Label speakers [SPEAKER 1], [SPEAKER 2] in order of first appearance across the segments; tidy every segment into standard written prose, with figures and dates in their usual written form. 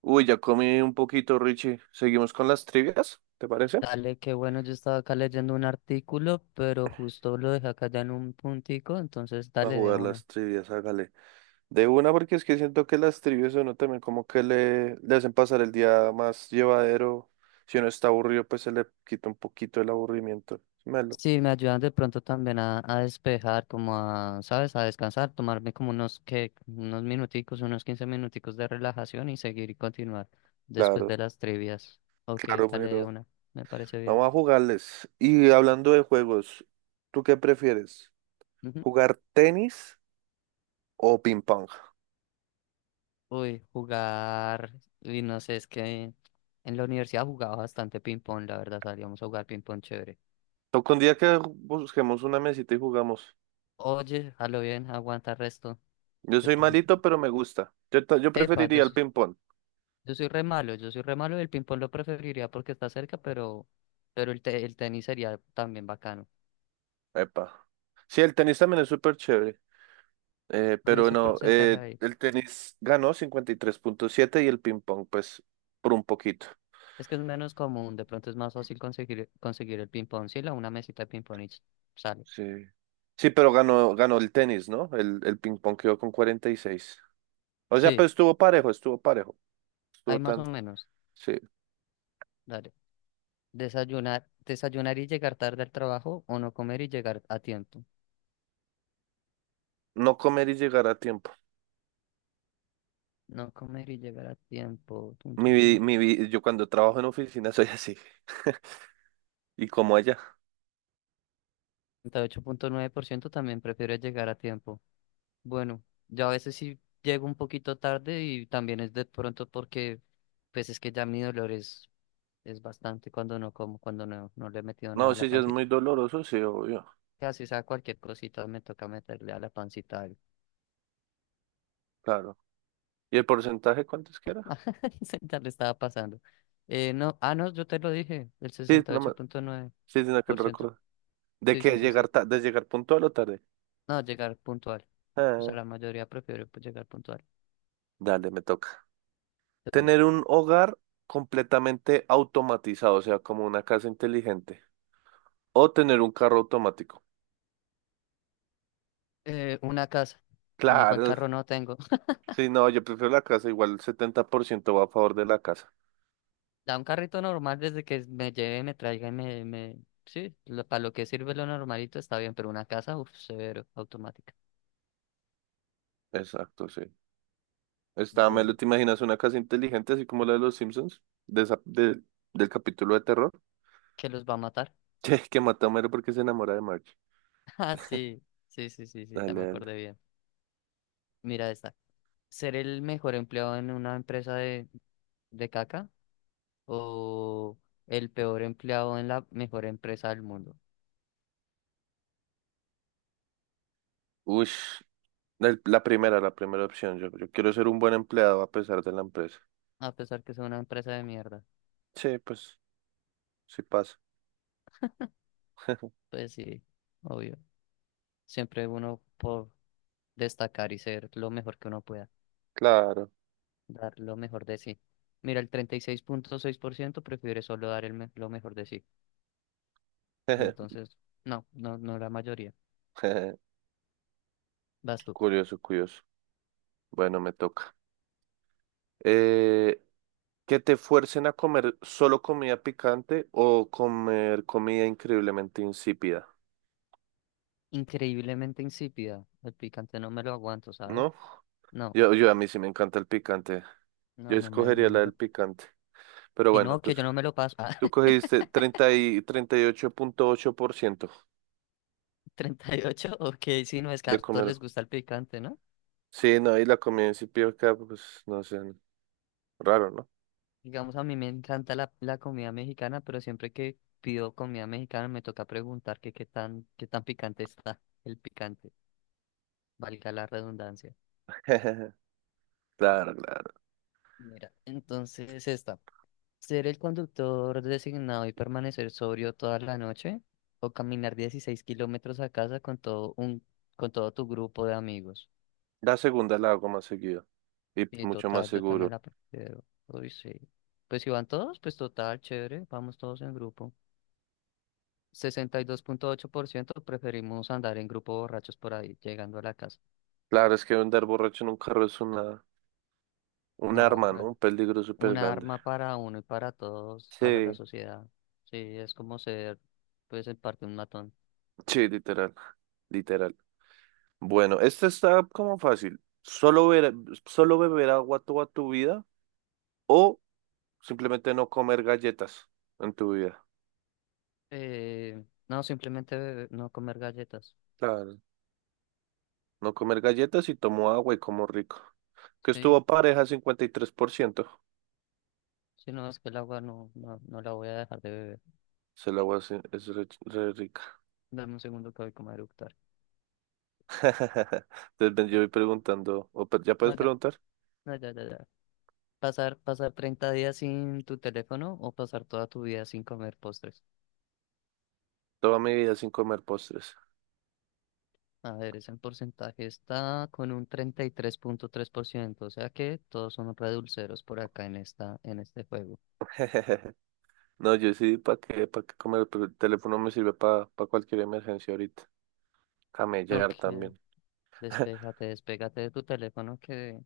[SPEAKER 1] Uy, ya comí un poquito, Richie. ¿Seguimos con las trivias? ¿Te parece?
[SPEAKER 2] Dale, qué bueno, yo estaba acá leyendo un artículo, pero justo lo dejé acá ya en un puntico, entonces
[SPEAKER 1] A
[SPEAKER 2] dale de
[SPEAKER 1] jugar
[SPEAKER 2] una.
[SPEAKER 1] las trivias, hágale. De una, porque es que siento que las trivias a uno también como que le hacen pasar el día más llevadero. Si uno está aburrido, pues se le quita un poquito el aburrimiento. Sí, Melo.
[SPEAKER 2] Sí, me ayudan de pronto también a despejar, como a, ¿sabes? A descansar, tomarme como unos, que unos minuticos, unos 15 minuticos de relajación y seguir y continuar después
[SPEAKER 1] Claro,
[SPEAKER 2] de las trivias. Ok,
[SPEAKER 1] claro,
[SPEAKER 2] dale de
[SPEAKER 1] pero
[SPEAKER 2] una, me parece bien.
[SPEAKER 1] vamos a jugarles. Y hablando de juegos, ¿tú qué prefieres?
[SPEAKER 2] Ujú.
[SPEAKER 1] ¿Jugar tenis o ping pong?
[SPEAKER 2] Uy, jugar, y no sé, es que en la universidad jugaba bastante ping-pong, la verdad, salíamos a jugar ping-pong chévere.
[SPEAKER 1] Toca un día que busquemos una mesita y jugamos.
[SPEAKER 2] Oye, a lo bien, aguanta resto.
[SPEAKER 1] Yo
[SPEAKER 2] De
[SPEAKER 1] soy
[SPEAKER 2] pronto.
[SPEAKER 1] malito, pero me gusta. Yo
[SPEAKER 2] Epa,
[SPEAKER 1] preferiría el ping-pong.
[SPEAKER 2] yo soy re malo, yo soy re malo y el ping-pong lo preferiría porque está cerca, pero el tenis sería también bacano.
[SPEAKER 1] Epa. Sí, el tenis también es súper chévere.
[SPEAKER 2] ¿Cuál es
[SPEAKER 1] Pero
[SPEAKER 2] el
[SPEAKER 1] no,
[SPEAKER 2] porcentaje ahí?
[SPEAKER 1] el tenis ganó 53.7 y el ping-pong, pues, por un poquito.
[SPEAKER 2] Es que es menos común, de pronto es más fácil conseguir el ping-pong. Sí, la una mesita de ping-pong y sale.
[SPEAKER 1] Sí. Sí, pero ganó el tenis, ¿no? El ping-pong quedó con 46. O sea,
[SPEAKER 2] Sí,
[SPEAKER 1] pues estuvo parejo, estuvo parejo.
[SPEAKER 2] hay
[SPEAKER 1] Estuvo
[SPEAKER 2] más
[SPEAKER 1] tan.
[SPEAKER 2] o menos.
[SPEAKER 1] Sí.
[SPEAKER 2] Dale. Desayunar y llegar tarde al trabajo o no comer y llegar a tiempo.
[SPEAKER 1] No comer y llegar a tiempo.
[SPEAKER 2] No comer y llegar a tiempo. Tun,
[SPEAKER 1] Mi,
[SPEAKER 2] tun,
[SPEAKER 1] vi-
[SPEAKER 2] tun.
[SPEAKER 1] mi, vi- yo cuando trabajo en oficina soy así. Y como allá.
[SPEAKER 2] 38.9% también prefiere llegar a tiempo. Bueno, yo a veces sí llego un poquito tarde y también es de pronto porque pues es que ya mi dolor es bastante cuando no como, cuando no le he metido nada
[SPEAKER 1] No,
[SPEAKER 2] a la
[SPEAKER 1] sí, ya es
[SPEAKER 2] pancita.
[SPEAKER 1] muy doloroso, sí, obvio.
[SPEAKER 2] Casi sea cualquier cosita me toca meterle a la pancita algo.
[SPEAKER 1] Claro. ¿Y el porcentaje cuánto es que era?
[SPEAKER 2] Ya le estaba pasando. No, no, yo te lo dije, el
[SPEAKER 1] Sí,
[SPEAKER 2] sesenta y
[SPEAKER 1] no me...
[SPEAKER 2] ocho punto nueve
[SPEAKER 1] Sí, sí, no que
[SPEAKER 2] por
[SPEAKER 1] no
[SPEAKER 2] ciento
[SPEAKER 1] recuerdo. ¿De
[SPEAKER 2] Sí,
[SPEAKER 1] qué?
[SPEAKER 2] sí, sí,
[SPEAKER 1] ¿Llegar
[SPEAKER 2] sí.
[SPEAKER 1] ta- ¿De llegar puntual o tarde?
[SPEAKER 2] No, llegar puntual. O sea,
[SPEAKER 1] Ah,
[SPEAKER 2] la mayoría prefiere, pues, llegar puntual.
[SPEAKER 1] dale, me toca.
[SPEAKER 2] De una.
[SPEAKER 1] Tener un hogar completamente automatizado, o sea, como una casa inteligente. O tener un carro automático.
[SPEAKER 2] Una casa. Igual
[SPEAKER 1] Claro.
[SPEAKER 2] carro no tengo.
[SPEAKER 1] Sí, no, yo prefiero la casa. Igual el 70% va a favor de la casa.
[SPEAKER 2] Da un carrito normal desde que me lleve, me traiga y me. Sí, para lo que sirve lo normalito está bien, pero una casa, uff, severo, automática.
[SPEAKER 1] Exacto, sí. Está, Melo,
[SPEAKER 2] Bueno,
[SPEAKER 1] ¿te imaginas una casa inteligente así como la de los Simpsons? De esa- de- del capítulo de terror.
[SPEAKER 2] ¿que los va a matar?
[SPEAKER 1] Che, que mata a Homero porque se enamora de Marge.
[SPEAKER 2] Ah, sí, sí, sí, sí, sí, ya
[SPEAKER 1] Dale,
[SPEAKER 2] me
[SPEAKER 1] dale.
[SPEAKER 2] acordé bien. Mira esta. ¿Ser el mejor empleado en una empresa de caca, o el peor empleado en la mejor empresa del mundo?
[SPEAKER 1] Uy. La primera opción. Yo quiero ser un buen empleado a pesar de la empresa.
[SPEAKER 2] A pesar que sea una empresa de mierda.
[SPEAKER 1] Sí, pues, sí pasa.
[SPEAKER 2] Pues sí, obvio. Siempre uno por destacar y ser lo mejor que uno pueda.
[SPEAKER 1] Claro.
[SPEAKER 2] Dar lo mejor de sí. Mira, el treinta y seis punto seis por ciento prefiere solo dar lo mejor de sí. Entonces, no, no, no la mayoría. Vas tú.
[SPEAKER 1] Curioso, curioso. Bueno, me toca. Eh, que te fuercen a comer solo comida picante o comer comida increíblemente insípida,
[SPEAKER 2] Increíblemente insípida. El picante no me lo aguanto, ¿sabes?
[SPEAKER 1] ¿no?
[SPEAKER 2] No,
[SPEAKER 1] Yo a mí sí me encanta el picante. Yo
[SPEAKER 2] no, no me,
[SPEAKER 1] escogería
[SPEAKER 2] no
[SPEAKER 1] la
[SPEAKER 2] me
[SPEAKER 1] del
[SPEAKER 2] lo.
[SPEAKER 1] picante. Pero
[SPEAKER 2] Y
[SPEAKER 1] bueno,
[SPEAKER 2] no, que
[SPEAKER 1] tú,
[SPEAKER 2] yo no me lo paso.
[SPEAKER 1] tú
[SPEAKER 2] Ah,
[SPEAKER 1] cogiste treinta y ocho punto ocho por ciento
[SPEAKER 2] 38, ok, sí no es que a
[SPEAKER 1] de
[SPEAKER 2] todos
[SPEAKER 1] comer.
[SPEAKER 2] les gusta el picante, ¿no?
[SPEAKER 1] Sí, no, y la comida insípida acá, pues, no sé. Raro, ¿no?
[SPEAKER 2] Digamos, a mí me encanta la comida mexicana, pero siempre que pido comida mexicana me toca preguntar que qué tan picante está el picante. Valga la redundancia.
[SPEAKER 1] Claro, claro.
[SPEAKER 2] Mira, entonces es esta. Ser el conductor designado y permanecer sobrio toda la noche, o caminar 16 kilómetros a casa con con todo tu grupo de amigos.
[SPEAKER 1] La segunda la hago más seguido y
[SPEAKER 2] Y
[SPEAKER 1] mucho más
[SPEAKER 2] total, yo también
[SPEAKER 1] seguro.
[SPEAKER 2] la prefiero. Uy, sí. Pues si van todos, pues total, chévere, vamos todos en grupo. 62.8% preferimos andar en grupo borrachos por ahí, llegando a la casa.
[SPEAKER 1] Claro, es que andar borracho en un carro es un
[SPEAKER 2] No,
[SPEAKER 1] arma, ¿no? Un peligro súper
[SPEAKER 2] un
[SPEAKER 1] grande.
[SPEAKER 2] arma para uno y para todos, para la
[SPEAKER 1] Sí.
[SPEAKER 2] sociedad. Sí, es como ser, pues en parte, un matón.
[SPEAKER 1] Sí, literal, literal. Bueno, este está como fácil. Solo beber agua toda tu vida o simplemente no comer galletas en tu vida.
[SPEAKER 2] Eh, no, simplemente no comer galletas.
[SPEAKER 1] Claro. No comer galletas y tomo agua y como rico. Que
[SPEAKER 2] Sí,
[SPEAKER 1] estuvo pareja 53%.
[SPEAKER 2] si no es que el agua no la voy a dejar de beber.
[SPEAKER 1] Se la agua es re rica.
[SPEAKER 2] Dame un segundo que voy como a eructar.
[SPEAKER 1] Entonces ven, yo
[SPEAKER 2] Ya,
[SPEAKER 1] voy preguntando, ya puedes
[SPEAKER 2] no, ya,
[SPEAKER 1] preguntar,
[SPEAKER 2] no, ya, ya, ya. Pasar 30 días sin tu teléfono, o pasar toda tu vida sin comer postres.
[SPEAKER 1] toda mi vida sin comer postres.
[SPEAKER 2] A ver, ese porcentaje está con un treinta y tres punto tres por ciento, o sea que todos son redulceros por acá en en este juego.
[SPEAKER 1] No, yo sí, ¿para qué? ¿Para qué comer? Pero el teléfono me sirve para cualquier emergencia ahorita.
[SPEAKER 2] No,
[SPEAKER 1] Camellar
[SPEAKER 2] que
[SPEAKER 1] también.
[SPEAKER 2] despégate de tu teléfono que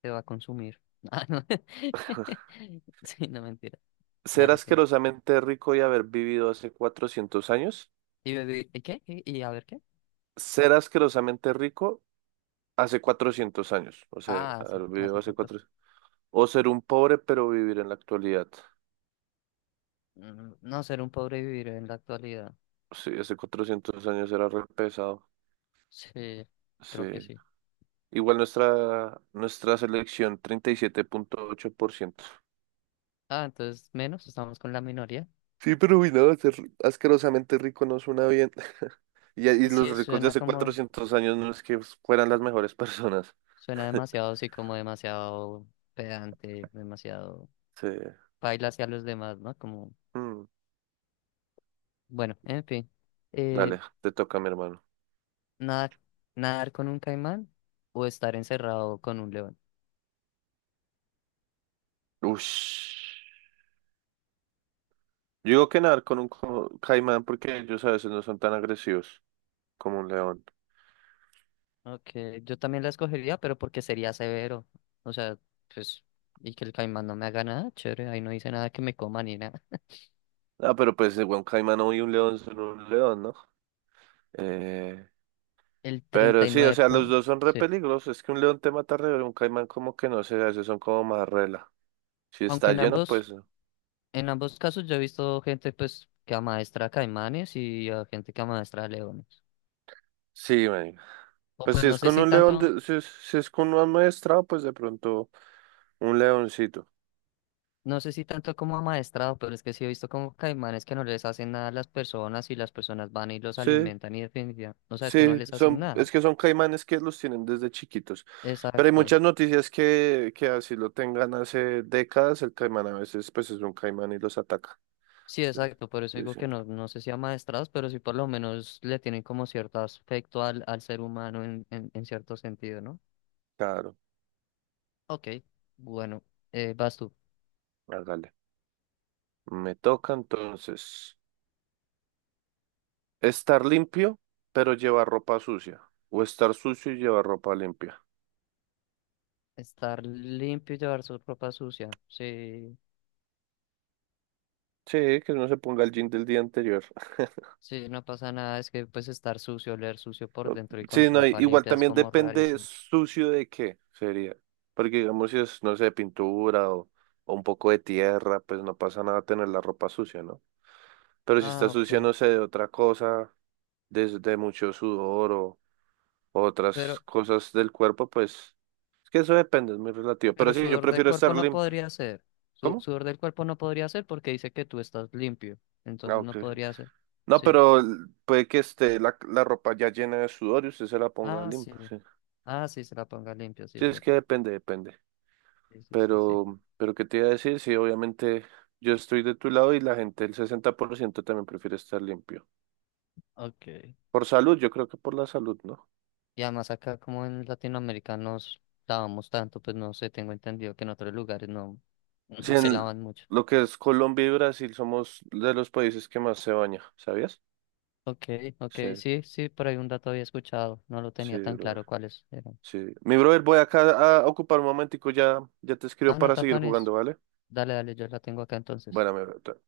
[SPEAKER 2] te va a consumir. Ah, no. Sí, no, mentira.
[SPEAKER 1] Ser
[SPEAKER 2] Dale tú.
[SPEAKER 1] asquerosamente rico y haber vivido hace 400 años.
[SPEAKER 2] ¿Y qué? ¿Y a ver qué?
[SPEAKER 1] Ser asquerosamente rico hace 400 años. O sea,
[SPEAKER 2] Ah, sí,
[SPEAKER 1] haber vivido
[SPEAKER 2] hace
[SPEAKER 1] hace
[SPEAKER 2] cuatro.
[SPEAKER 1] 400. O ser un pobre pero vivir en la actualidad.
[SPEAKER 2] No, ser un pobre y vivir en la actualidad.
[SPEAKER 1] Sí, hace 400 años era re pesado.
[SPEAKER 2] Sí,
[SPEAKER 1] Sí.
[SPEAKER 2] creo que sí.
[SPEAKER 1] Igual nuestra selección, 37.8%.
[SPEAKER 2] Ah, entonces menos, estamos con la minoría.
[SPEAKER 1] Sí, pero uy, no, ser asquerosamente rico no suena bien. Y los
[SPEAKER 2] Sí,
[SPEAKER 1] ricos de
[SPEAKER 2] suena
[SPEAKER 1] hace
[SPEAKER 2] como,
[SPEAKER 1] 400 años no es que fueran las mejores personas.
[SPEAKER 2] suena demasiado, sí, como demasiado pedante, demasiado
[SPEAKER 1] Sí.
[SPEAKER 2] baila hacia los demás, ¿no? Como,
[SPEAKER 1] Mm,
[SPEAKER 2] bueno, en fin. Eh,
[SPEAKER 1] dale, te toca, mi hermano.
[SPEAKER 2] nada, Nadar con un caimán o estar encerrado con un león.
[SPEAKER 1] Ush. Yo digo que nadar con un caimán porque ellos a veces no son tan agresivos como un león.
[SPEAKER 2] Ok, yo también la escogería, pero porque sería severo. O sea, pues, y que el caimán no me haga nada, chévere, ahí no dice nada que me coma ni nada.
[SPEAKER 1] Ah, pero pues, bueno, un caimán y un león son un león, ¿no? Eh,
[SPEAKER 2] El
[SPEAKER 1] Pero sí, o
[SPEAKER 2] 39
[SPEAKER 1] sea, los
[SPEAKER 2] punto,
[SPEAKER 1] dos son re
[SPEAKER 2] sí.
[SPEAKER 1] peligrosos. Es que un león te mata re, pero un caimán como que no sé, esos son como más rela. Si
[SPEAKER 2] Aunque
[SPEAKER 1] está
[SPEAKER 2] en
[SPEAKER 1] lleno,
[SPEAKER 2] ambos,
[SPEAKER 1] pues
[SPEAKER 2] en ambos casos yo he visto gente pues que amaestra caimanes y a gente que amaestra leones.
[SPEAKER 1] sí, marica.
[SPEAKER 2] O
[SPEAKER 1] Pues
[SPEAKER 2] pues
[SPEAKER 1] si es con un león, si es con un amaestrado, pues de pronto un leoncito.
[SPEAKER 2] no sé si tanto como amaestrado, pero es que sí he visto como caimanes que no les hacen nada a las personas y las personas van y los
[SPEAKER 1] Sí,
[SPEAKER 2] alimentan y, definitivamente, no sabes que no
[SPEAKER 1] sí,
[SPEAKER 2] les hacen
[SPEAKER 1] son,
[SPEAKER 2] nada.
[SPEAKER 1] es que son caimanes que los tienen desde chiquitos. Pero hay
[SPEAKER 2] Exacto.
[SPEAKER 1] muchas noticias que así lo tengan hace décadas, el caimán a veces pues es un caimán y los ataca.
[SPEAKER 2] Sí,
[SPEAKER 1] Entonces,
[SPEAKER 2] exacto, por eso digo
[SPEAKER 1] dicen,
[SPEAKER 2] que no, no sé si amaestrados, pero sí por lo menos le tienen como cierto aspecto al ser humano en cierto sentido, ¿no?
[SPEAKER 1] claro,
[SPEAKER 2] Ok, bueno, vas tú.
[SPEAKER 1] hágale. Me toca entonces. Estar limpio, pero llevar ropa sucia. O estar sucio y llevar ropa limpia.
[SPEAKER 2] Estar limpio y llevar su ropa sucia. Sí,
[SPEAKER 1] Sí, que no se ponga el jean del día anterior.
[SPEAKER 2] sí, no pasa nada, es que pues estar sucio, oler sucio por dentro y con
[SPEAKER 1] Sí, no,
[SPEAKER 2] ropa
[SPEAKER 1] igual
[SPEAKER 2] limpia es
[SPEAKER 1] también
[SPEAKER 2] como
[SPEAKER 1] depende
[SPEAKER 2] rarísimo.
[SPEAKER 1] sucio de qué sería. Porque digamos si es, no sé, pintura o un poco de tierra, pues no pasa nada tener la ropa sucia, ¿no? Pero si está
[SPEAKER 2] Ah,
[SPEAKER 1] sucia,
[SPEAKER 2] ok,
[SPEAKER 1] no sé, de otra cosa, desde mucho sudor o otras
[SPEAKER 2] pero,
[SPEAKER 1] cosas del cuerpo, pues es que eso depende, es muy relativo. Pero
[SPEAKER 2] pero
[SPEAKER 1] sí, yo
[SPEAKER 2] sudor del
[SPEAKER 1] prefiero
[SPEAKER 2] cuerpo
[SPEAKER 1] estar
[SPEAKER 2] no
[SPEAKER 1] limpio.
[SPEAKER 2] podría ser.
[SPEAKER 1] ¿Cómo?
[SPEAKER 2] Sudor del cuerpo no podría ser porque dice que tú estás limpio,
[SPEAKER 1] Ah,
[SPEAKER 2] entonces
[SPEAKER 1] ok.
[SPEAKER 2] no podría ser.
[SPEAKER 1] No,
[SPEAKER 2] Sí.
[SPEAKER 1] pero puede que esté la ropa ya llena de sudor y usted se la ponga
[SPEAKER 2] Ah, sí.
[SPEAKER 1] limpia. Sí,
[SPEAKER 2] Ah, sí, se la ponga limpio, sí,
[SPEAKER 1] sí,
[SPEAKER 2] es
[SPEAKER 1] es que
[SPEAKER 2] verdad.
[SPEAKER 1] depende, depende.
[SPEAKER 2] Sí, sí, sí, sí.
[SPEAKER 1] Pero ¿qué te iba a decir? Sí, obviamente yo estoy de tu lado y la gente, el 60% también prefiere estar limpio.
[SPEAKER 2] Ok.
[SPEAKER 1] Por salud, yo creo que por la salud, ¿no?
[SPEAKER 2] Y además acá como en latinoamericanos lavamos tanto, pues no sé, tengo entendido que en otros lugares no,
[SPEAKER 1] Sí,
[SPEAKER 2] no se
[SPEAKER 1] en
[SPEAKER 2] lavan mucho.
[SPEAKER 1] lo que es Colombia y Brasil somos de los países que más se baña, ¿sabías?
[SPEAKER 2] Ok, ok,
[SPEAKER 1] Sí,
[SPEAKER 2] sí, sí, por ahí un dato había escuchado, no lo
[SPEAKER 1] sí,
[SPEAKER 2] tenía tan
[SPEAKER 1] brother.
[SPEAKER 2] claro cuáles eran.
[SPEAKER 1] Sí. Mi brother, voy acá a ocupar un momentico, ya, ya te escribo
[SPEAKER 2] Ah, no,
[SPEAKER 1] para seguir jugando,
[SPEAKER 2] tapanes,
[SPEAKER 1] ¿vale?
[SPEAKER 2] dale, dale, yo la tengo acá entonces.
[SPEAKER 1] Bueno, mi brother.